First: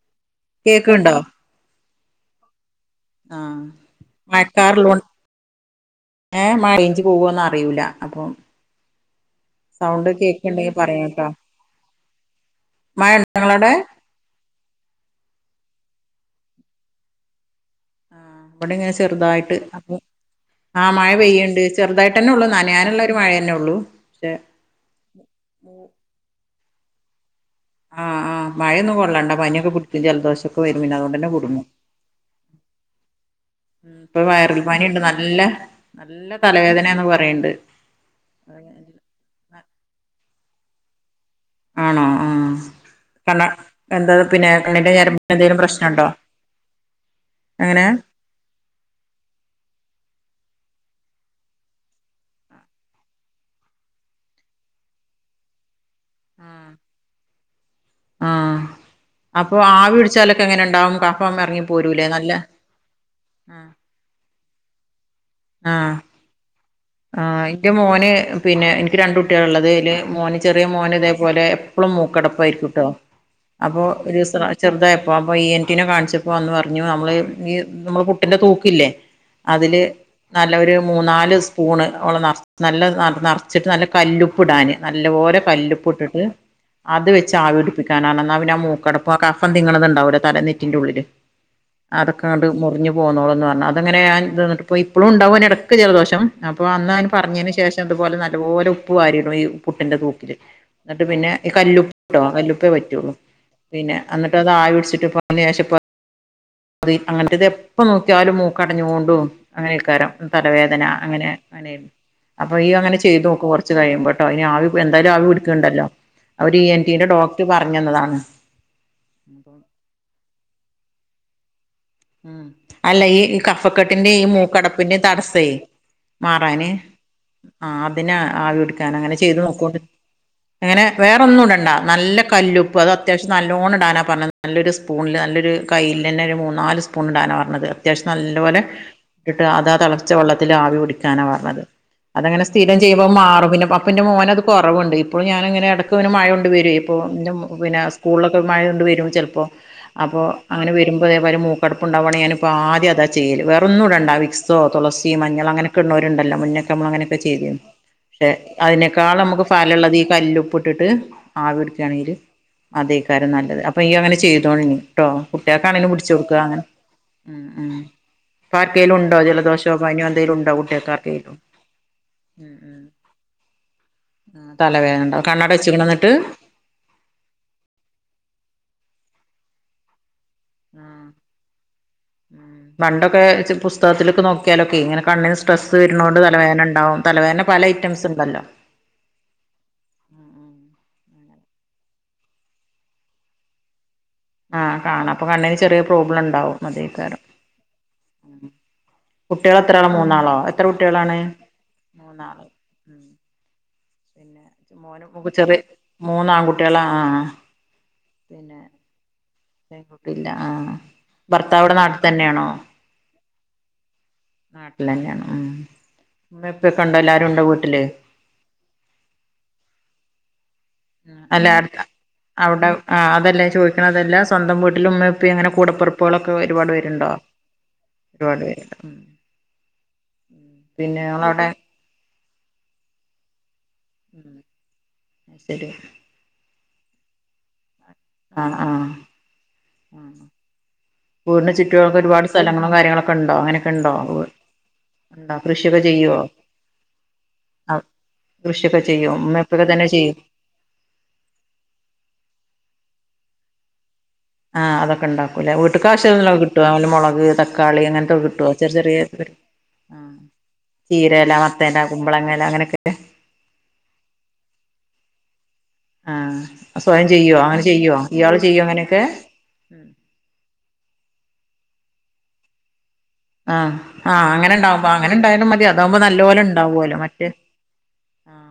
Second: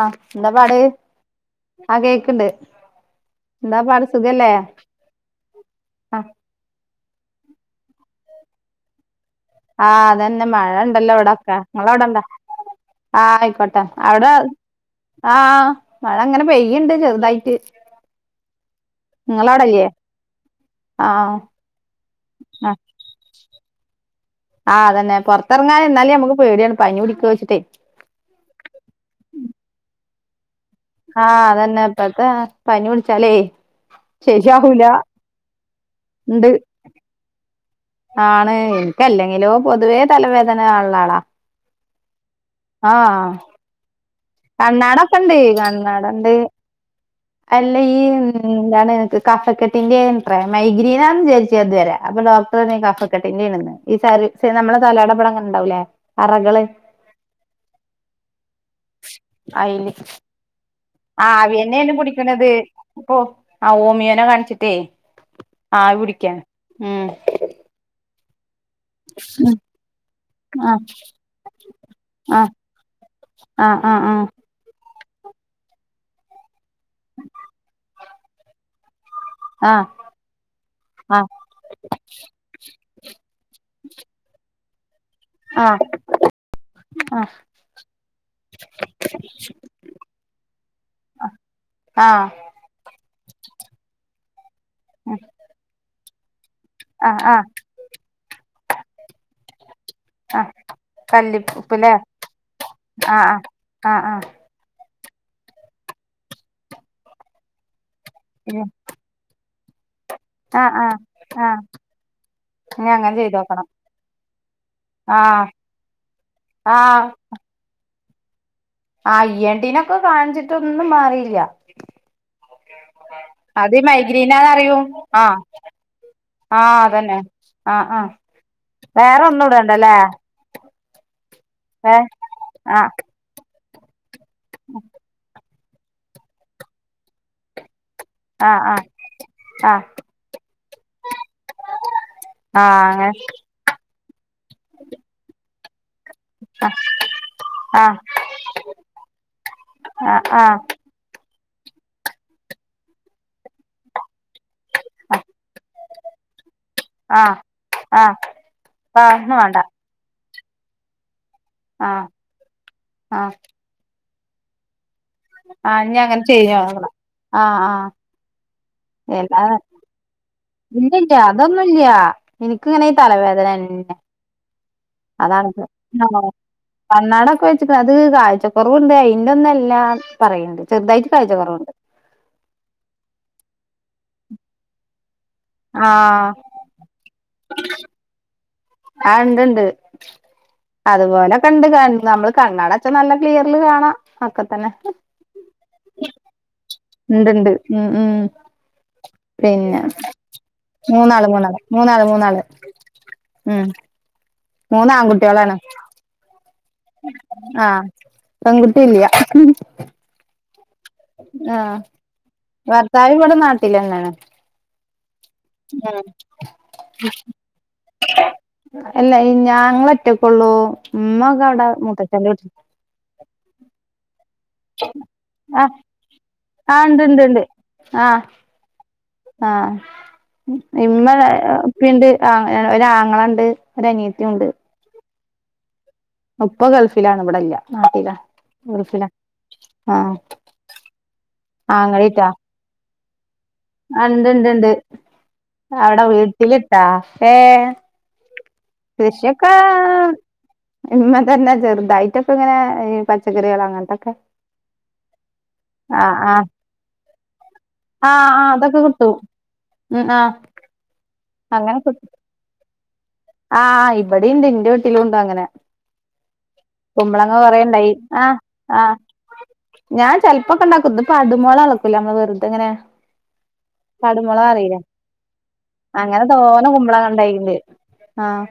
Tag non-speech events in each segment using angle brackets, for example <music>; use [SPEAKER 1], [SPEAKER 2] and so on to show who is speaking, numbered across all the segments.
[SPEAKER 1] ആഹ് എന്താ പാട്
[SPEAKER 2] കേക്ക്ണ്ടോ
[SPEAKER 1] ആഹ് കേക്കണ്ട് എന്താ പാട് സുഖല്ലേ? ആ
[SPEAKER 2] ഏഹ് മയേഞ്ച് പോവോന്ന് അറിയൂല അപ്പം.
[SPEAKER 1] ആഹ്
[SPEAKER 2] സൗണ്ട്
[SPEAKER 1] അതന്നെ മഴ
[SPEAKER 2] കേക്ക്ണ്ടെങ്കി
[SPEAKER 1] ഇണ്ടല്ലോ
[SPEAKER 2] പറയട്ടോ
[SPEAKER 1] ഇവിടൊക്കെ നിങ്ങളവിടെണ്ടോ
[SPEAKER 2] മഴ ഇണ്ടോ
[SPEAKER 1] ആഹ്
[SPEAKER 2] ഇങ്ങളവിടെ
[SPEAKER 1] ആയിക്കോട്ടെ. അവിടെ ആഹ് മഴ ഇങ്ങനെ പെയ്യ്ണ്ട് ചെറുതായിട്ട്.
[SPEAKER 2] ആഹ് ഇവിടെ ഇങ്ങനെ ചെറുതായിട്ട്
[SPEAKER 1] ഇങ്ങളവിടല്ലേ
[SPEAKER 2] അപ്പൊ ആഹ്
[SPEAKER 1] ആ
[SPEAKER 2] മഴ പെയ്യ്ണ്ട്. ചെറുതായിട്ടന്നെ ഉള്ളൂ നനായനുള്ള ഒരു മഴ തന്നെ ഉള്ളൂ. പക്ഷെ
[SPEAKER 1] ആഹാ അതന്നെ പൊറത്തിറാങ്ങാൻ എന്നാലും നമുക്ക് പേടിയാണ് പനി പിടിക്കോ വെച്ചിട്ടേ
[SPEAKER 2] ആഹ് ആ മഴൊന്നും കൊള്ളണ്ട പനിയൊക്കെ പിടിക്കും ജലദോഷം വരുംപിന്നവോ.
[SPEAKER 1] ആഹ് അതന്നെ ഇപ്പത്തെ പനി പിടിച്ചാലേ
[SPEAKER 2] ഉം ഇപ്പൊ വൈറൽ
[SPEAKER 1] ശരിയാവൂല
[SPEAKER 2] പനിയിണ്ട് നല്ല നല്ല
[SPEAKER 1] ഇണ്ട്
[SPEAKER 2] തലവേദനാന്ന് പറയ്ണ്ട്.
[SPEAKER 1] ആണ് എനിക്കല്ലെങ്കിലോ പൊതുവേ തലവേദന ഒള്ള ആളാ-
[SPEAKER 2] ആണോ ആഹ്
[SPEAKER 1] ആഹ്
[SPEAKER 2] എന്തൊക്കെ പിനെ.
[SPEAKER 1] കണ്ണാടൊക്കെണ്ട് കണ്ണാടണ്ട് അല്ല
[SPEAKER 2] എങ്ങനെ
[SPEAKER 1] ഈ എന്താണ് എനിക്ക് കഫക്കെട്ടിന്റെണത്ര മൈഗ്രീനാന്ന് വിചാരിച്ചത് തുവരെ അപ്പൊ ഡോക്ടറ് പറഞ്ഞ് കഫക്കെട്ടിന്റെണെന്ന്. ഈ സ നമ്മളെ തലേടെ ഇവിടെ ഇങ്ങനെ ഇണ്ടാവോലേ അറകള്-
[SPEAKER 2] ആഹ് ആഹ് അപ്പൊ ആവി പിടിച്ചാലൊക്കെ എങ്ങനെ ഉണ്ടാവുന്ന്.
[SPEAKER 1] ആവിന്നെന്ന് പിടിക്ക്ണത്. ഇപ്പൊ
[SPEAKER 2] ആഹ്
[SPEAKER 1] ആ ഓമിയോനെ കാണിച്ചിട്ടേ
[SPEAKER 2] ആഹ്
[SPEAKER 1] ആവി പിടിക്കാൻ ഉം.
[SPEAKER 2] ആഹ് ഇന്റെ മോന് പിന്നെ എനി ക്ക് രണ്ട് കുട്ടികളാള്ളത് അയില് മോന് ചെറിയ
[SPEAKER 1] ആ
[SPEAKER 2] മോന് ഇതേപോലെ എപ്പളും
[SPEAKER 1] ആ
[SPEAKER 2] മൂക്കടപ്പായിരിക്കും ട്ടോ
[SPEAKER 1] ആ
[SPEAKER 2] അപ്പോ
[SPEAKER 1] ആ ആ
[SPEAKER 2] ഒരിവസറ ചെറുതായപ്പോ അപ്പൊ ഈ എൻ ടി നെ കാണിച്ചപ്പോ അന്ന് പറഞ്ഞു നമ്മള് ഈ നമ്മളെ പുട്ടിന്റെ തൂക്കില്ലേ
[SPEAKER 1] ആ ആ
[SPEAKER 2] അതില് നല്ല ഒരു
[SPEAKER 1] ആ
[SPEAKER 2] മൂന്നാല് സ്പൂണ് വെള്ളം നറ നല്ല നറച്ചിട്ട് നല്ല കല്ലുപ്പ് ഇടാന് നല്ലപോലെ
[SPEAKER 1] ആ
[SPEAKER 2] കല്ലുപ്പ് ഇട്ടിട്ട് അത് വെച്ച് ആവി പിടിപ്പിക്കാനാണ് ഇന്നാ പിന്നെ മൂക്കടപ്പ് ആ കഫം തിങ്ങണതുണ്ടാവൂല്ലേ തല നെറ്റിൻ്റെ ഉള്ളില്
[SPEAKER 1] ആ
[SPEAKER 2] അതൊക്കാണ്ട് മുറിഞ്ഞു പോന്നോളും എന്ന് പറഞ്ഞ് അതങ്ങനെ ഇപ്പളും ഇണ്ടാവും ഓന് ഇടക്ക് ജലദോഷം- അപ്പൊ അന്ന് അവന്
[SPEAKER 1] ആ ആ
[SPEAKER 2] പറഞ്ഞതിന് ശേഷം ഇതുപോലെ നല്ലപോലെ ഉപ്പ് വാരിടും ഈ പുട്ടിന്റെ തൂപ്പില്
[SPEAKER 1] ആ
[SPEAKER 2] ഇന്നട്ട് പിന്നെ ഈ
[SPEAKER 1] കല്ലിപ്പുല്ലേ
[SPEAKER 2] കല്ലുപ്പ്ട്ടോ കല്ലുപ്പേ പറ്റുള്ളൂ
[SPEAKER 1] ആ ആ ആ
[SPEAKER 2] പിന്നെ
[SPEAKER 1] ആ
[SPEAKER 2] എന്നിട്ട് ആവി പിടിച്ചിട്ട് ഇപ്പോ അയിന് ശേഷം ഇപ്പോ അത് അങ്ങനത്തെ ഇത് എപ്പോ നോക്കിയാലും
[SPEAKER 1] ഇനി-
[SPEAKER 2] മൂക്കടഞ്ഞോണ്ടും അങ്ങനെക്കാരം
[SPEAKER 1] ആ
[SPEAKER 2] തലവേദന
[SPEAKER 1] ആ
[SPEAKER 2] അങ്ങനെ
[SPEAKER 1] ആ
[SPEAKER 2] അങ്ങനെര്ന്ന് അപ്പൊ ഈ
[SPEAKER 1] ഇനി
[SPEAKER 2] അങ്ങനെ ചെയ്ത് നോക്ക്
[SPEAKER 1] ചെയ്തോക്കണം
[SPEAKER 2] കുറച്ച് കഴിയുമ്പോ ട്ടോ ഇനി ആവി എന്തായാലും
[SPEAKER 1] ആ
[SPEAKER 2] ആവി പിടക്കുണ്ടല്ലോ? അവര് ഇ എൻ
[SPEAKER 1] ആ
[SPEAKER 2] ടിന്റെ ഡോക്ട് പറഞ്ഞു തന്നതാണ്.
[SPEAKER 1] ആഹ് ഇ എൻ ടി നൊക്കെ കാണിച്ചിട്ടൊന്നും മാറിയില്ല്യാ.
[SPEAKER 2] ഉം അല്ലേ ഈ കഫക്കെട്ടിന്റെ ഈ
[SPEAKER 1] മൈഗ്രീനാന്ന് അറിയും
[SPEAKER 2] മൂക്കടപ്പിന്റെ
[SPEAKER 1] ആ
[SPEAKER 2] തടസ്സേ
[SPEAKER 1] ആ
[SPEAKER 2] മാറാന്
[SPEAKER 1] അതന്നെ ആ
[SPEAKER 2] ആഹ്
[SPEAKER 1] ആ
[SPEAKER 2] അതിന് ആവി എടുക്കാൻ അങ്ങനെ
[SPEAKER 1] വേറെ
[SPEAKER 2] ചെയ്ത്
[SPEAKER 1] ഒന്നും
[SPEAKER 2] നോക്കോണ്ട്
[SPEAKER 1] ഇടണ്ടല്ലേ
[SPEAKER 2] അങ്ങനെ വേറൊന്നും ഇടണ്ട
[SPEAKER 1] വേ
[SPEAKER 2] നല്ല കല്ലുപ്പ്
[SPEAKER 1] ആ
[SPEAKER 2] അത് അത്യാവിശ്യം നല്ലോണം ഇടാനാ പറഞ്ഞ നല്ലൊരു സ്പൂണിൽ നല്ലൊരു കയ്യിൽ തന്നെ ഒരു മൂന്നാല് സ്പൂൺ ഇടാനാ പറഞ്ഞത്. അത്യാവിശ്യം
[SPEAKER 1] ആ
[SPEAKER 2] നല്ലപോലെ
[SPEAKER 1] ആ
[SPEAKER 2] ഇട്ടിട്ട്
[SPEAKER 1] ആ
[SPEAKER 2] അതാ തളച്ച വെള്ളത്തില് ആവി പിടിക്കാനാ പറഞ്ഞത്. അതങ്ങനേ
[SPEAKER 1] ആ
[SPEAKER 2] സ്ഥിരം
[SPEAKER 1] അങ്ങനെ
[SPEAKER 2] ചെയുമ്പം മാറും പിന്നെ അപ്പന്റെ മോൻ അത് കൊറവുണ്ട് ഇപ്പൊളും ഞാനങ്ങനെ എട ക്കെ ഓന് മഴ കൊണ്ട് വരെ ഇപ്പോ ഇൻ്റെ മോ പിന്നെ
[SPEAKER 1] ആ
[SPEAKER 2] സ്കൂളിലൊക്കെ മഴ കൊണ്ട് വരും ചെലപ്പൊം-
[SPEAKER 1] ആ
[SPEAKER 2] അപ്പോ
[SPEAKER 1] ആ
[SPEAKER 2] അങ്ങനെ വരുമ്പോ ഇതേ പോലെ മൂ കടപ്പുണ്ടാവാണെല് ഞാന് ഇപ്പോ ആദ്യം അതാ ചെയ്യല് വേറെ ഒന്നും ഇടണ്ട വിക്സോ തുളസി മഞ്ഞൾ അങ്ങനെ ഒക്കെ ഇട്ണോല് ഉണ്ടല്ലൊ മുന്നേ ഞമ്മളങ്ങനെക്കെ
[SPEAKER 1] ആ
[SPEAKER 2] ചെയ്തീന്നു
[SPEAKER 1] ആ
[SPEAKER 2] പക്ഷെ
[SPEAKER 1] ആ ഒന്നും
[SPEAKER 2] അതിനേക്കാളമ്മക്ക്
[SPEAKER 1] വേണ്ട
[SPEAKER 2] ഫലള്ളത് ഈ കല്ലുപ്പ് ട്ട്ട്ട്
[SPEAKER 1] ആ
[SPEAKER 2] ആവിട്ക്കാണെങ്കില്
[SPEAKER 1] ആ
[SPEAKER 2] അതേക്കാരം നല്ലത് അപ്പ ഇയ്യുങ്ങനെ ചെയ്തോൾനി ട്ടോ
[SPEAKER 1] ആ
[SPEAKER 2] കുട്ട്യാക്കാണെലും
[SPEAKER 1] ഇനി
[SPEAKER 2] പുടിച്ചൊട് ക്കാ
[SPEAKER 1] ചെയ്യ
[SPEAKER 2] അങ്ങനെ
[SPEAKER 1] ആ
[SPEAKER 2] ഉം
[SPEAKER 1] ആ
[SPEAKER 2] ഉം ഇപ്പാർക്കേലുണ്ടോ
[SPEAKER 1] എല്ലാ
[SPEAKER 2] ജലദോഷോ പന്യോ എന്തേലുണ്ടോ കുട്ട്യാക്കർക്കേലും.
[SPEAKER 1] ഇൻക്ക് ങ്ങനെ ഈ തലവേദനെന്നെ
[SPEAKER 2] ഉം തലവേദനെണ്ടാവും കണ്ണട വച്ച്ക്ക്ണൊ ന്നട്ട്.
[SPEAKER 1] കണ്ണാടെക്കെ വെച്ചിക്ക്ണ് അത് കാഴ്ച കൊറവ്ണ്ട് അയിൻ്റൊന്നല്ലാ പറയ്ണ്ട്
[SPEAKER 2] ആഹ്
[SPEAKER 1] ചെർതായിട്ട് കാഴ്ച കൊറവ്ണ്ട്.
[SPEAKER 2] ഉം പണ്ടൊക്കെ ഇച്ച് പുസ്തകത്തില്ക്ക് നോക്ക്യാലൊക്കെ ഇങ്ങനെ കണ്ണിന് സ്ട്രെസ്സ്
[SPEAKER 1] ആ
[SPEAKER 2] വര്ണോണ്ട് തലവേദന ണ്ടാവും. തലവേദന പല ഐറ്റംസ് ണ്ടല്ലോ.
[SPEAKER 1] ആഹ് ഇണ്ട് ണ്ട് അത്പോലെക്കെണ്ട് കണ് നമ്മള് കണ്ണടെച്ച നല്ല ക്ലിയറില് കാണാ.
[SPEAKER 2] ആഹ് കാണാ അപ്പൊ കണ്ണിന് ചെറ്യേ പ്രോബ്ലണ്ടാവും.
[SPEAKER 1] ഇണ്ട് ണ്ട് ഉം ഉം
[SPEAKER 2] കുട്ടികൾ എത്ര
[SPEAKER 1] പിന്നെ
[SPEAKER 2] ആളാ മൂന്നാളോ എത്ര കുട്ടികളാണ്
[SPEAKER 1] മൂന്നാള് മൂന്നാള് മൂന്നാള് മൂന്നാള് ഉം മൂന്ന്
[SPEAKER 2] മോനും <unintelligible> ചത്
[SPEAKER 1] ആൺകുട്ടികളാണ്
[SPEAKER 2] മൂന്നാൺകുട്ട്യാളാ ആഹ് ആഹ് ആഹ്.
[SPEAKER 1] ആഹ് പെങ്കുട്ടില്ല്യ.
[SPEAKER 2] പിന്ന ആഹ്
[SPEAKER 1] ആഹ് ഭർത്താവ് ഇവടെ നാട്ടിലെന്നെണ്.
[SPEAKER 2] നാട്ടിലെന്നെണ് ഉം ഇമ്മിം ഇപ്പ്യ ക്കെണ്ടോ എല്ലാരുണ്ടോ വീട്ടില്?
[SPEAKER 1] അല്ല ഈ ഞാങ്ങളൊറ്റക്കൊള്ളൂ ഇമ്മക്കടെ മൂത്തച്ചൻ്റെ വീട്ട്
[SPEAKER 2] ആഹ് അതല്ല ഞാ ചോയ്ക്ക്ണതല്ല സ്വന്തം വീട്ടില് ഉമ്മിം ഉപ്പിം അങ്ങനെ
[SPEAKER 1] ആഹ്
[SPEAKER 2] കൂടപ്പെറപ്പേളൊക്കെ ഒരുപാട്
[SPEAKER 1] ആഹ് ഉണ്ട്
[SPEAKER 2] പേര്ണ്ടോ?
[SPEAKER 1] ഉണ്ട് ഉണ്ട് ആഹ് ആഹ്
[SPEAKER 2] പിന്നെ
[SPEAKER 1] ഇമ്മ
[SPEAKER 2] നിങ്ങളവിടെ
[SPEAKER 1] പ്പിണ്ട് ആഹ് എഹ് ഒരാങ്ങളണ്ട് ഒരനിയത്ത്യൂണ്ട്.
[SPEAKER 2] ശരി
[SPEAKER 1] ഉപ്പ ഗൾഫിലാണ് ഇവടെല്ല നാട്ടില
[SPEAKER 2] ആഹ് ആഹ് ഉം വീട്ന് ചുറ്റോ ങ്ങക്കൊരുപാട് സ്ഥലങ്ങള് ളും കാര്യങ്ങളൊക്കെണ്ടോ അങ്ങനെ
[SPEAKER 1] ആഹ് ഇണ്ട് ണ്ട് ണ്ട് അവടെ
[SPEAKER 2] ചെയ്യുവോ
[SPEAKER 1] വീട്ടില് ട്ട <unintelligible>
[SPEAKER 2] കൃഷിയൊക്കെ ചെയ്യോ ഉമ്മ
[SPEAKER 1] കൃഷ്യക്കേ
[SPEAKER 2] ഉപ്പയൊക്കെ തന്നെ ചെയ്യും
[SPEAKER 1] ഇമ്മ തന്നെ ചെറ്തായിട്ടൊക്കെങ്ങനെ ഈ പച്ചക്കറികള് അങ്ങൻത്തൊക്കെ
[SPEAKER 2] ആഹ് അതൊക്കെണ്ടാക്കൂലേ വീട്ട്ക്ക് ആവശ്യള്ളക്കെ കിട്ടോ <unintelligible> മൊളക്, തക്കാളി അങ്ങൻത്തെക്കെ കിട്ടോ ചെറി ചെറ്യേ
[SPEAKER 1] ട്ടു ഉം
[SPEAKER 2] ഉം
[SPEAKER 1] ആ
[SPEAKER 2] ചീരേല, മത്തെല, കുമ്പളങ്ങെല അങ്ങനെക്കെ
[SPEAKER 1] ആഹ് ഇബടീണ്ട് ഇൻ്റെ വീട്ടില്ണ്ടങ്ങനെ.
[SPEAKER 2] ആഹ് സ്വയം ചെയ്യോ അങ്ങനെ
[SPEAKER 1] കൊറേണ്ടായി
[SPEAKER 2] ചെയ്യോ
[SPEAKER 1] ആ
[SPEAKER 2] ഇയാൾ ചെയ്യോ
[SPEAKER 1] ആ
[SPEAKER 2] അങ്ങനെക്കെ?
[SPEAKER 1] ഞാൻ ചെല് പ്പൊക്കെണ്ടാക്കും ഇത്പ്പടുമോളാള് ചെയ്യാ <unintelligible> വെറ്തെങ്ങനെ
[SPEAKER 2] ആ ആ അങ്ങനെ
[SPEAKER 1] പടുമോളാറീല്ലേ
[SPEAKER 2] ഉണ്ടാവുമ്പോ അങ്ങനെ ഉണ്ടായാലും മതി അതാവുമ്പോ
[SPEAKER 1] അങ്ങനെ
[SPEAKER 2] നല്ലപോലെ
[SPEAKER 1] തോനെ
[SPEAKER 2] ഉണ്ടാവുവല്ലോ
[SPEAKER 1] കുമ്പളങ്ങ
[SPEAKER 2] മറ്റേ
[SPEAKER 1] ണ്ടായിണ്ട്.
[SPEAKER 2] ആ
[SPEAKER 1] ആഹ്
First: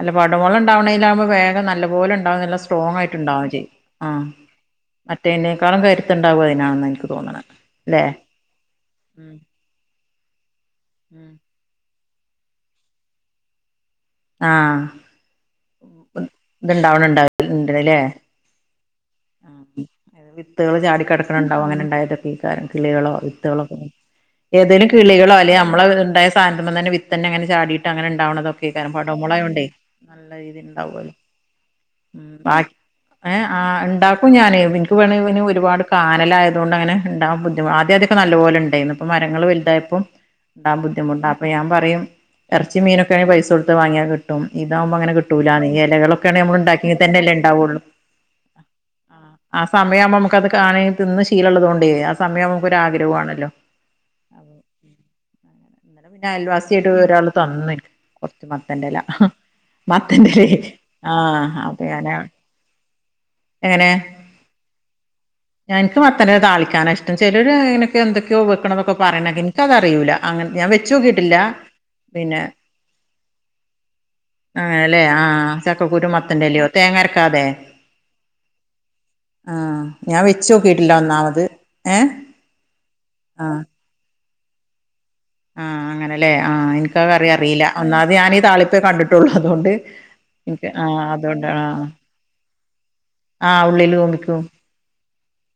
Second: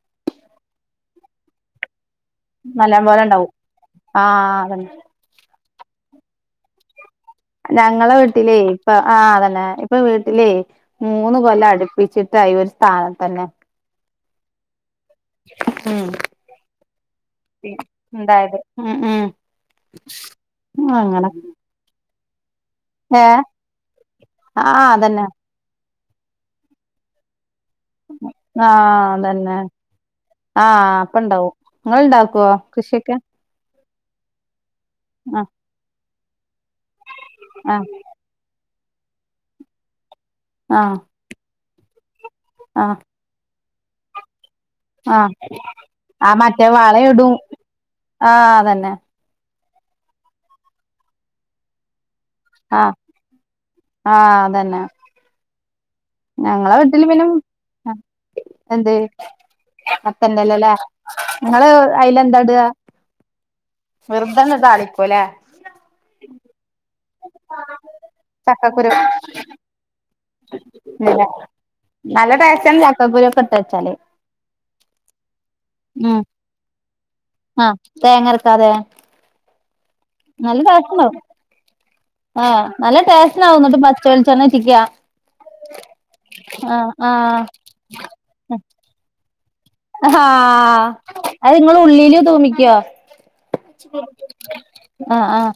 [SPEAKER 2] അല്ല പടുമൊള ണ്ടാവ്ണെയ്ലാവുംമ്പം വേഗം നല്ല പോലെ ഇണ്ടാവാണെ നല്ല
[SPEAKER 1] നല്ലം പോലെ
[SPEAKER 2] സ്ട്രോങ്ങായിട്ട്ണ്ടാവും
[SPEAKER 1] ഇണ്ടാവും
[SPEAKER 2] ചെ
[SPEAKER 1] ആ
[SPEAKER 2] ആഹ്
[SPEAKER 1] അതന്നെ
[SPEAKER 2] മറ്റെയ്ൻ്റെക്കാളും കരുത്ത് ണ്ടാവും അയ്നാണ് ന്നാ ഇൻക്ക് തോന്ന്ണെ.
[SPEAKER 1] ഞങ്ങളെ വീട്ടിലെയ് ഇപ്പ ആഹ് അതെന്നെ ഇപ്പൊ വീട്ടിലെയ്
[SPEAKER 2] ഉം
[SPEAKER 1] മൂന്ന് കൊല്ലം അട്പ്പിച്ചിട്ടായി ഒരു സ്ഥാനത്തെന്നെ
[SPEAKER 2] ആഹ്
[SPEAKER 1] ഉം
[SPEAKER 2] ഇത്ണ്ടാവണണ്ടാവണ്ടല്ലേ
[SPEAKER 1] പിന്നെണ്ടായത് ഉം ഉം
[SPEAKER 2] ഉം അത് വിത്തെള്
[SPEAKER 1] അങ്ങനെ
[SPEAKER 2] ചാടിക്കെടക്ക്ണ് ണ്ടാവും അങ്ങനെണ്ടായതൊക്കെ കാരം കിളികളോ
[SPEAKER 1] ഏ
[SPEAKER 2] വിത്ത്കളോക്കെങ്ങനെ
[SPEAKER 1] ആ
[SPEAKER 2] ഏതേലും
[SPEAKER 1] അതന്നെ
[SPEAKER 2] കിളികളോ അല്ലെ അമ്മളവ് ഇണ്ടായ സ് സാധൻത്ത്മ്മന്നെന്നെ വിത്തെന്നെങ്ങനെ ചാടി
[SPEAKER 1] ആ
[SPEAKER 2] ട്ടങ്ങനെണ്ടാവ്ണതൊക്കെക്കാരം പാടോ
[SPEAKER 1] അതന്നെ
[SPEAKER 2] മൊളയോണ്ടേ നല്ല രീതി
[SPEAKER 1] ആ
[SPEAKER 2] ണ്ടാവോലൊ ഉം <unintelligible>
[SPEAKER 1] കൃഷ്യെക്കെ
[SPEAKER 2] ആ ഉണ്ടാക്കും ഞാന് എനിക്ക് വേണേ ഇന് ഒരുപാട് കാനലായതോണ്ട് അങ്ങനെ ഉണ്ടാ ബുദ്ധി
[SPEAKER 1] ആ
[SPEAKER 2] ആദ്യ ആദ്യ- നല്ല പോലെണ്ടായീന്നു. പ്പ മരങ്ങള് വൽതായപ്പം ഉണ്ടാൻ
[SPEAKER 1] ആ
[SPEAKER 2] ബുദ്ധിമുട്ടാ അപ്പൊ ഞാൻ പറയും എർച്ചിം
[SPEAKER 1] ആ
[SPEAKER 2] മീനൊക്കെയാ പൈസൊട്ത്ത് വാങ്യാ കി ട്ടും. ഇതാവുമ്പങ്ങനെ
[SPEAKER 1] ആ
[SPEAKER 2] കിട്ടൂലാന്ന്. എലകളൊക്കെണെ നമ്മള്ണ്ടാക്കെങ്കിതന്നെല്ലേ ണ്ടാവുള്ളൂ
[SPEAKER 1] ആഹ്‌ അതന്നെ
[SPEAKER 2] ആ സമയയാവുമ്പോ നമുക്കത് കാണ തിന്ന് ശീലള്ളതോണ്ടേയ് ആ സമയാവുമ്പോ
[SPEAKER 1] ആ
[SPEAKER 2] നമുക്കൊരാഗ്രഹു ആണല്ലോ
[SPEAKER 1] ആ അതന്നെ
[SPEAKER 2] ന്നെലെ പിന്നെ
[SPEAKER 1] ഞങ്ങളെ
[SPEAKER 2] അയൽവാസിയട്
[SPEAKER 1] വീട്ടില് പിന്നെ
[SPEAKER 2] ഒരാള് തന്നിൻക്. കൊർച്ച്
[SPEAKER 1] എന്ത്
[SPEAKER 2] മത്തന്റെല മത്തന്റെലേ
[SPEAKER 1] മത്തന്റെലല്ലേ
[SPEAKER 2] ആഹ്‌
[SPEAKER 1] നിങ്ങള്
[SPEAKER 2] അപ്പഞാനാ
[SPEAKER 1] വെർതന്നെ താളി - ക്കുലേ
[SPEAKER 2] ഞങ്ക് മത്തനെ താളിക്കാന ഇഷ്ട ചിലരു നൊക്കെ എന്തൊക്കയോ
[SPEAKER 1] ചക്കക്കുരു
[SPEAKER 2] വെക്കണതൊക്കെ പറയണേക് എന്- ക്കതറിയൂല. അങ്ങൻ ഞാൻ വെച്ചോക്കിട്ടില്ല
[SPEAKER 1] നല്ല
[SPEAKER 2] പിന്നെ
[SPEAKER 1] ടേസ്റ്റാണ് ചക്കക്കുരു ഒക്കെ ഇട്ട് വെച്ചാല്
[SPEAKER 2] ആ അല്ലെ ആ ചക്കക്കുരു മത്തന്റെല്യോ തേങ്ങര്ക്കാതെ
[SPEAKER 1] അ തേങ്ങര്ക്കാതെ
[SPEAKER 2] ആഹ്‌ ഞാൻ വെച്ചോക്കിട്ടില്ല ഒന്നാമത് ഏഹ്
[SPEAKER 1] ആഹ്‌ നല്ല ടേസ്റ്റ്ണ്ടാവും.
[SPEAKER 2] ആഹ്
[SPEAKER 1] ന്നട്ട് പച്ചവെൾച്ചെണ്ണ ഇറ്റിക്ക
[SPEAKER 2] ആഹ് അങ്ങനെലേ, ആഹ് ഇൻകാ
[SPEAKER 1] ആഹ്
[SPEAKER 2] കറിഅറീല, ഒന്നാമത് ഞാനീ താളിപ്പേ കണ്ട്ട്ടൊള്ളൂ അതോണ്ട്
[SPEAKER 1] ഹാ അത്ങ്ങള് ഉള്ളീല് തൂമ്പിക്ക്യോ
[SPEAKER 2] ആഹ് ഉള്ളീല് തൂമ്പിക്കും
[SPEAKER 1] ആ ആഹ്‌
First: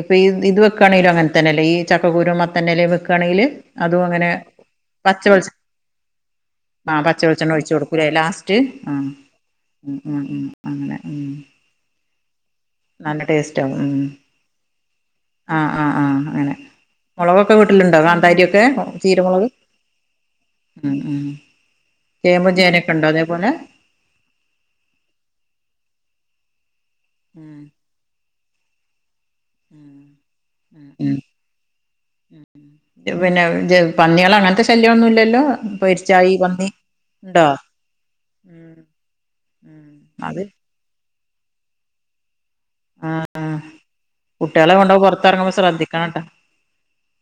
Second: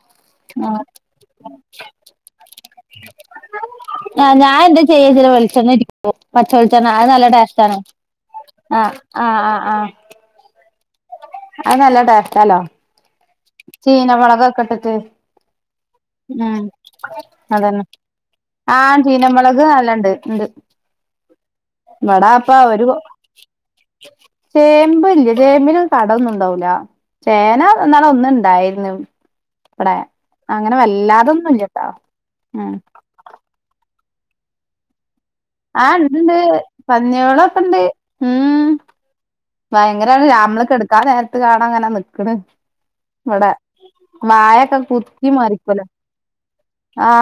[SPEAKER 2] ഇപ്പഈ ഇത് വെക്കാണെങ്കിലും അങ്ങൻതന്നല്ലേ ഈ ചക്കക്കുരും മത്തന്റെലേം വെക്കാണെങ്കില് അതു അങ്ങനെ,
[SPEAKER 1] ആഹ് ഞാൻ എന്താ ചെയ്യാച്ചില്
[SPEAKER 2] പച്ചവെൾച്ച
[SPEAKER 1] വെളിച്ചെണ്ണ ഉറ്റിക്കും പച്ച വെളിച്ചെണ്ണ
[SPEAKER 2] ആഹ്‌
[SPEAKER 1] അത് നല്ല
[SPEAKER 2] പച്ചവെൾച്ചെണ്ണ ഒഴിച്ചു
[SPEAKER 1] ടേസ്റ്റാണ്
[SPEAKER 2] കൊടുക്കുലേ ലാസ്റ്റ്
[SPEAKER 1] ആഹ്
[SPEAKER 2] ആഹ്‌
[SPEAKER 1] ആഹ് ആഹ് ആഹ്
[SPEAKER 2] ഉം ഉം ഉം അങ്ങനെ ഉം
[SPEAKER 1] അത് നല്ല ടേസ്റ്റല്ലോ
[SPEAKER 2] നല്ല ടേസ്റ്റ് ആവും ഉം
[SPEAKER 1] ചീനമൊളകൊക്കെട്ടിട്ട്
[SPEAKER 2] ആ ആ ആ അങ്ങനെ
[SPEAKER 1] ഉം
[SPEAKER 2] മുളകൊക്കെ
[SPEAKER 1] അതന്നെ
[SPEAKER 2] വീട്ടിലുണ്ടോ കാന്താരിയൊക്കെ
[SPEAKER 1] ആ
[SPEAKER 2] ചീരമുളക്
[SPEAKER 1] ചീനമളക് നാൽണെണ്ട് ണ്ട്
[SPEAKER 2] ഉം ഉം ചേമ്പും
[SPEAKER 1] ഒരു
[SPEAKER 2] ചേനിയൊക്കെണ്ടോ അതേപോലെ
[SPEAKER 1] ചേമ്പ്. ല്യ ചേമ്പില് കടൊന്നുംണ്ടാവൂല ചേന
[SPEAKER 2] ഉം
[SPEAKER 1] അന്നാള് ഒന്ന് ഇണ്ടായിരുന്നു വടെ
[SPEAKER 2] ഉം
[SPEAKER 1] അങ്ങനെ
[SPEAKER 2] ഉം ഉം
[SPEAKER 1] വല്ലാതൊന്നുല്യ ട്ടോ ഉം
[SPEAKER 2] പിന്നെ ജ പന്ന്യാളങ്ങൻത്ത ശല്യന്നുല്ലല്ലോ
[SPEAKER 1] ആഹ്‌ ണ്ട് പന്ന്യാളൊക്കെണ്ട് ഉം
[SPEAKER 2] ഉം
[SPEAKER 1] ഭയങ്കരമാണ് ലാ.
[SPEAKER 2] അത്
[SPEAKER 1] അമ്മള് കെട്ക്കാൻ നേരത്ത് കാണാ ങ്ങനെ നിക്ക്‌ണ്
[SPEAKER 2] ആ ആ
[SPEAKER 1] വടെ
[SPEAKER 2] കുട്ടികളെ
[SPEAKER 1] വായൊക്കെ
[SPEAKER 2] കൊണ്ടോയി
[SPEAKER 1] കുത്തി മറിക്കൊലൊ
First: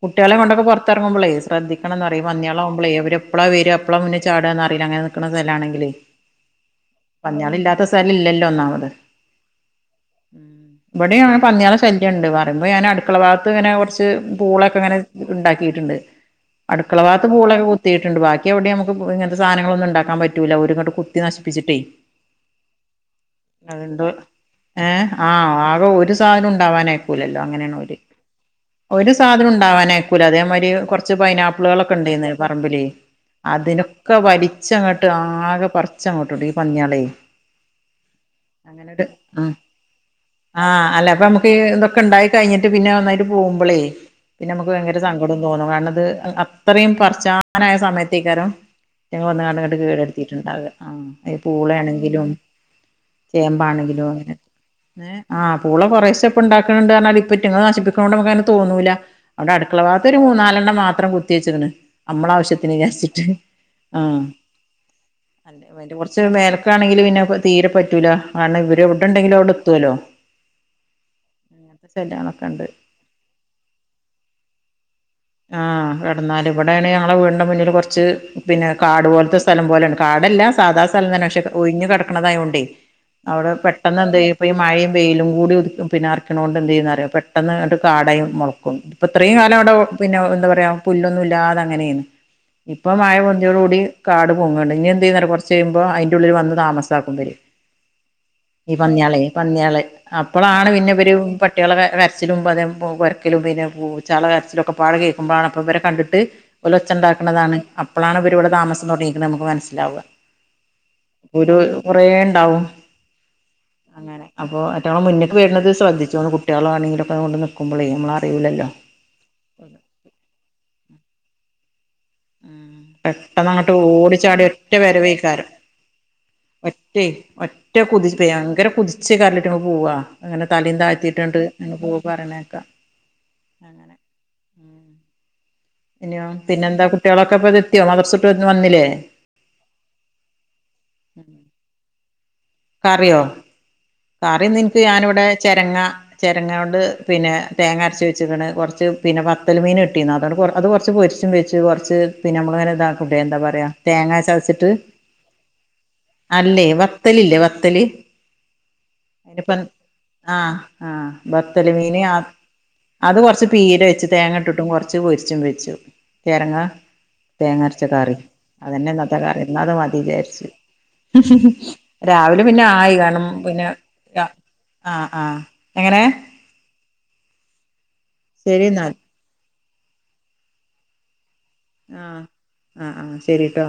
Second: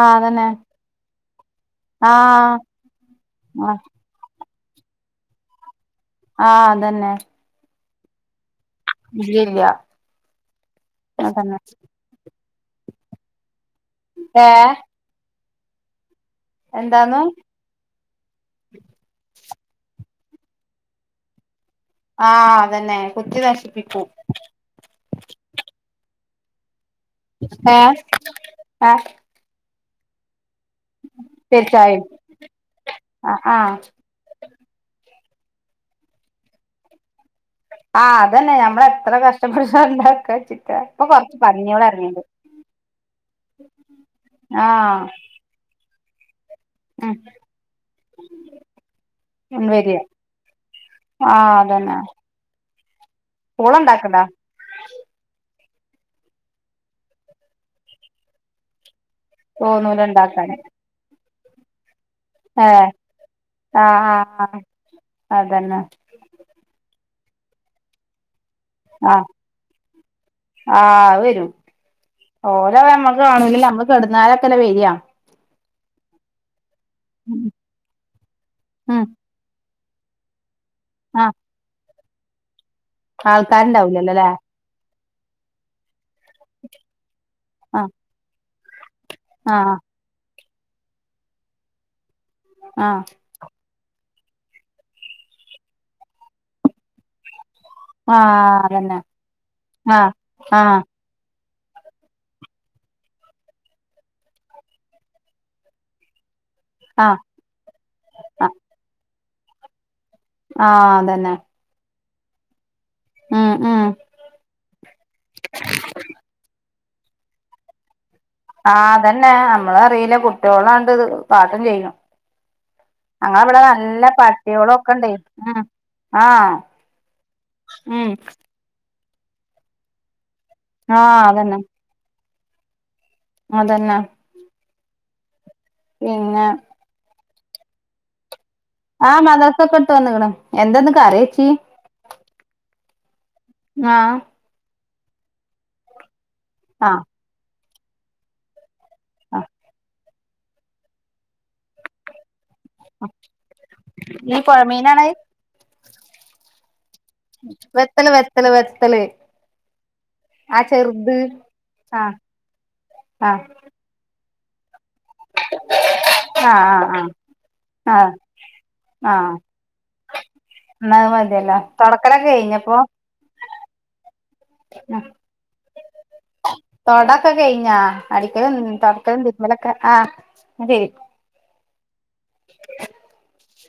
[SPEAKER 2] കുട്ട്യാളിം കൊണ്ടൊക്കെ പൊർത്തർ ങ്ങുമ്പളേ ശ്രദ്ധി- ക്കണംന്നറ്യ. ഈ
[SPEAKER 1] ആഹ്
[SPEAKER 2] പന്ന്യാളാവുമ്പളേ അവരെപ്പളാ വര
[SPEAKER 1] ആഹ്
[SPEAKER 2] എപ്പളാ മുന്നി ചാടാന്നറീല. അങ്ങനെ നിക്ക്‌ണ സ്ഥലാണെങ്കിലെ
[SPEAKER 1] ആഹ്‌ അതന്നെ
[SPEAKER 2] പന്ന്യാളില്ലാത്ത സ്ഥലം ഇല്ലല്ലോ ഒന്നാമത്
[SPEAKER 1] ഇല്ല്യല്ല
[SPEAKER 2] ഉം വടിം അങ്ങനെ പന്ന്യാളെ ശല്യംണ്ട്. പറിമ്പോ ഞാനട്ക്കള ഭാഗത്ത്ങ്ങനെ കൊർച്ച്
[SPEAKER 1] ഏഹ്
[SPEAKER 2] പൂളൊക്കെങ്ങനെ ഇണ്ടാക്കിയിട്ട്ണ്ട്. അടുക്കള
[SPEAKER 1] എന്താന്ന്
[SPEAKER 2] ഭാത്ത് പൂളൊക്കെ കുത് ത്തീട്ട്ണ്ട്. ബാക്കി എവിടിം നമ്മക്ക് ഇ ങ്ങൻത്തെ സാനങ്ങളൊന്നും ഇണ്ടാക്കാൻ പറ്റൂല, ഓല്ങ്ങട്ട് കുത്തി നശിപ്പിച്ചിട്ടേയ്
[SPEAKER 1] ആഹ്‌ അതന്നെ കുത്തി നശിപ്പിക്കും
[SPEAKER 2] ഏഹ്‌ ആഹ് ആകെ ഒരു സാധനും ഇണ്ടാവാനയ് - ക്കൂല്ലല്ലോ.
[SPEAKER 1] ഏഹ്
[SPEAKER 2] അങ്ങനേണോല്.
[SPEAKER 1] ആഹ്
[SPEAKER 2] ഒരു സാധനു ണ്ടാവാനയ്ക്കൂല അതേമാരി കൊർച്ച്
[SPEAKER 1] തീർച്ചയായും
[SPEAKER 2] പൈനാപ്പിളേളൊക്കെണ്ടേന്ന് പറമ്പിലേയ്.
[SPEAKER 1] ആഹ് ആഹ്
[SPEAKER 2] അതിന് ക്ക വലിച്ചങ്ങട്ട് ആകെ പറിച്ചങ്ങോട്ടി ടും ഈ പന്ന്യാളേയ്
[SPEAKER 1] ആഹ്‌ അതന്നെ ഞമ്മളെത്ര കഷ്ടപ്പെട്ടിട്ടാ ണ്ടാക്ക
[SPEAKER 2] ആഹ് അല്ല അപ്പമ്മക്കീ തൊക്കെണ്ടായി കഴിഞ്ഞിട്ട് പിന്നെ ഒന്നായിട്ട് പോവുമ്പളേയ്, പിന്നമ്മക്ക് ഭയങ്കര
[SPEAKER 1] ആഹ്
[SPEAKER 2] സങ്കടം തോന്നും കാരണത് അത്രയും പർച്ചാനായ സമയത്തേക്കാരം ഞങ്ങൾ
[SPEAKER 1] ഉം
[SPEAKER 2] വന്നങ്ങാണ്ടങ്ങോട്ട്
[SPEAKER 1] വരിക
[SPEAKER 2] കേടെ എടുത്തിട്ടുണ്ടാവുക ആ യിന്
[SPEAKER 1] ആഹ്
[SPEAKER 2] പൂളേ
[SPEAKER 1] അതന്നെ
[SPEAKER 2] ആണെങ്കിലും.
[SPEAKER 1] പൂള
[SPEAKER 2] ചേമ്പാണെങ്കിലും
[SPEAKER 1] ഇണ്ടാക്ക്ണ്ടാ
[SPEAKER 2] അങ്ങനെ ഏഹ് ആഹ് പൂളകോറേശം ഇപ്പ ഉണ്ടാക്കുന്നുണ്ട് ഇപം ഇറ്റി ങ്ങങ്ങള് നശിപ്പിക്കോണ്ട് നമുക്ക്ആങ്ങനേ തോന്നൂല. അവിടെ അടുക്കള
[SPEAKER 1] തോന്നൂല
[SPEAKER 2] ഭാഗത്ത് ഒരു
[SPEAKER 1] ഇണ്ടാക്കാന്
[SPEAKER 2] മൂന്നാലെണ്ണം മാത്രം കുത്തി വച്ചിക്കണ്. നമ്മള ആവശ്യത്തിന്
[SPEAKER 1] ഏഹ്
[SPEAKER 2] വിചാരിച്ചിട്ട് ആഹ്
[SPEAKER 1] അതന്നെ
[SPEAKER 2] അയിന്റെ കൊറച്ച് പക്ഷെ മേലക്കാണെങ്കിൽ പിന്നെ തീരെ പറ്റൂല കാര ഇവര്
[SPEAKER 1] ആഹ്
[SPEAKER 2] എവിടെണ്ടെങ്കിലും അവിടെ എത്തുവല്ലോ
[SPEAKER 1] ആഹ് വരൂം
[SPEAKER 2] അങ്ങനത്തെ ശല്യങ്ങളൊക്കെ ഉണ്ട്
[SPEAKER 1] ഓരോ നമ്മക്ക് കാണൂല്ല നമ്മക്ക് കെടുന്നാരൊക്കെല്ല വരിയാ
[SPEAKER 2] ആഹ് കട്ന്നാല് ഇവിടൊണ് ഞങ്ങളെ വീടിന്റെ മുന്നിൽ കുറച്ച് പിന്നെ
[SPEAKER 1] ഉം
[SPEAKER 2] കാട് പോലത്തെ സ്ഥ സ്ഥലം പോലെയാണ് കാടല്ല സാധാസ്ഥലതന്നെ
[SPEAKER 1] ആഹ്
[SPEAKER 2] പക്ഷെ ഒഴിഞ്ഞ കടക്കണതായൊണ്ടേ അവിടെ പെട്ടന്ന് എന്ത്
[SPEAKER 1] ആൾക്കാരുണ്ടാവൂലല്ലോല്ലേ
[SPEAKER 2] യും. ഈ മഴയും വെയിലും കൂടി ഉദി പിന്നെ അറക്കണോ കൊണ്ട് എന്ത് ചെയ്യുന്നറിയ പെട്ടെന്ന്ട്ട്
[SPEAKER 1] ആഹ്
[SPEAKER 2] കാടയും മൊളക്കും. ഇപ്പ ഇത്രയും കാലം അവിടെ
[SPEAKER 1] ആഹ്
[SPEAKER 2] പിന്നെ എന്താ പറയാ പുല്ലൊന്നും ഇല്ലാതെ അങ്ങനെയന്ന് ഇപ്പം
[SPEAKER 1] ആഹ്
[SPEAKER 2] മഴ യോട് കൂടി കാട് പോങ്ങുണ്ട് ഇനി എന്ത് ചെയ്യാം കുറച് കഴുമ്പോൾ അതിന്റെ ഉള്ളിൽ വന്ന് താമസാക്കും ഇവര്.
[SPEAKER 1] ആഹ് അതന്നെ.
[SPEAKER 2] പന്നയാള്
[SPEAKER 1] ആഹ്
[SPEAKER 2] അപ്പോളാണ്
[SPEAKER 1] ആഹ്
[SPEAKER 2] പിന്നെഇവര് പ ട്ടികളെ കരച്ചിലും പ കൊരക്കലും പിന്നെ പൂച്ചാള കരച്ചിലും ഒക്കെ പാട് കേൾക്കുമ്പോണ് അപ്പ ഇവരെ കണ്ടിട്ട്. ഒല് ഒച്ച
[SPEAKER 1] ആഹ്
[SPEAKER 2] ഉണ്ടാക്കുന്നതാണ് അപ്പോളാണ് ഇവരി ഇവിടെ താമസം തുടങ്ങിരിക്കുന്നത് നമക്ക് മനസ്സാലവുക.
[SPEAKER 1] ആഹ് അതന്നെ
[SPEAKER 2] ഉരു കൊറേണ്ടാവും
[SPEAKER 1] ഉം ഉം
[SPEAKER 2] അങ്ങനെ അപ്പോ ഒറ്റ്ഞൊ ളൊ മുന്നേക്ക് വരന്നന്നത് ശ്രദ്ധിച്ചോന്ന് കുട്ടികളാണെങ്കിലൊക്കെ കൊണ്ട് നിക്കുമ്പോളേ നമ്മള
[SPEAKER 1] ആഹ് അതന്നെ നമ്മള് അറിയുല്ല കുട്ടികളാണ്ട് കാട്ടും ചെയ്യും. ങ്ങ
[SPEAKER 2] പെട്ടെന്ന്
[SPEAKER 1] ഇവിടെ
[SPEAKER 2] അങ്ങോട്ട്
[SPEAKER 1] നല്ല
[SPEAKER 2] ഓടിച്ചാടി ഒറ്റ
[SPEAKER 1] പട്ടികളൊക്കെണ്ടേ
[SPEAKER 2] വരവേക്കാരം
[SPEAKER 1] ആഹ്
[SPEAKER 2] ഒറ്റേ ഒറ്റ
[SPEAKER 1] ഉം
[SPEAKER 2] കുതിച്ച് പയങ്കര കുതിച്ച് ങട്കരഞ്ട്ട്പോവാ അങ്ങനെ തലേം
[SPEAKER 1] ആഹ്
[SPEAKER 2] താഴ്ത്തിയിട്ടിണ്ട്
[SPEAKER 1] അതന്നെ
[SPEAKER 2] അങ്ങനെ പോ പറയണേ
[SPEAKER 1] അതന്നെ.
[SPEAKER 2] ഇനെയോ
[SPEAKER 1] പിന്നെ
[SPEAKER 2] പിന്നെന്താ കുട്ടികളൊക്കെ ഇപ്പ എത്തിയോ മദ്രസട്ട് വന്നില്ലേ?
[SPEAKER 1] ആഹ് മദ്രസൊക്കെ ഇട്ട് വന്ന്ക്ണ് എന്താ ഇന്ന് കറിചി
[SPEAKER 2] കറിയോ?
[SPEAKER 1] ആഹ്.
[SPEAKER 2] കറിനിനിക്ക് ഞാനിവിടെ ചെരങ്ങ ചെരങ്ങ കൊണ്ട്
[SPEAKER 1] ആഹ്
[SPEAKER 2] പിന്നെ തേങ്ങ അരച്ച് വെച്ചിക്കണ് കൊറച്ച് പിന്നെ
[SPEAKER 1] ആഹ്
[SPEAKER 2] പത്തൽ മീൻ ഇട്ടിന്ന് അതുകൊണ്ട് അത് കുറച്ച് പൊരിച്ചും വെച്ച് കുറച്ച് പിന്നെ നമ്മൾങ്ങനെ തകുട്ടെ എന്താ പറയാ തേങ്ങാ
[SPEAKER 1] ഈ
[SPEAKER 2] ചച്ചിട്ട്
[SPEAKER 1] പൊഴമീനാണത്
[SPEAKER 2] അല്ലേ വത്തലില്ല
[SPEAKER 1] വത്തല് വത്തല് വത്തല്
[SPEAKER 2] <unintelligible> അതിനിപ്പം ആഹ് ആഹ് ബത്തല് മീന് ആ
[SPEAKER 1] ആഹ്
[SPEAKER 2] അത്
[SPEAKER 1] ആഹ്
[SPEAKER 2] കൊറച്ച് പീരെ വെച്ച് തേങ്ങ ഇട്ടിട്ടും കൊറ ച്ച് പൊരിച്ചും വെച്ചു ചെരങ്ങ
[SPEAKER 1] ആഹ് ആഹ് ആഹ്
[SPEAKER 2] തേങ്ങ അരച്ച
[SPEAKER 1] ആഹ്
[SPEAKER 2] കറി അത് ന്നേ ഇന്നത്തെ
[SPEAKER 1] ആഹ്
[SPEAKER 2] കറി ഇന്നതും മതി വിചാരിച്ചു
[SPEAKER 1] എന്നാ അത് മതിയല്ലോ തൊടക്കലൊക്കെ
[SPEAKER 2] രാവിലെ
[SPEAKER 1] കഴിഞ്ഞപ്പോ
[SPEAKER 2] കാണും പിന്നെ ആഹ് ആഹ് എങ്ങനെ?
[SPEAKER 1] തൊടൊക്കെ കഴിഞ്ഞാ അടിക്കലും
[SPEAKER 2] ശരി എന്നാൽ
[SPEAKER 1] തോടക്കലും തിരുമ്മലൊക്കെ ആഹ് ന്ന ശരി.
[SPEAKER 2] ആഹ് ആഹ് ആഹ് ശരിട്ടോ.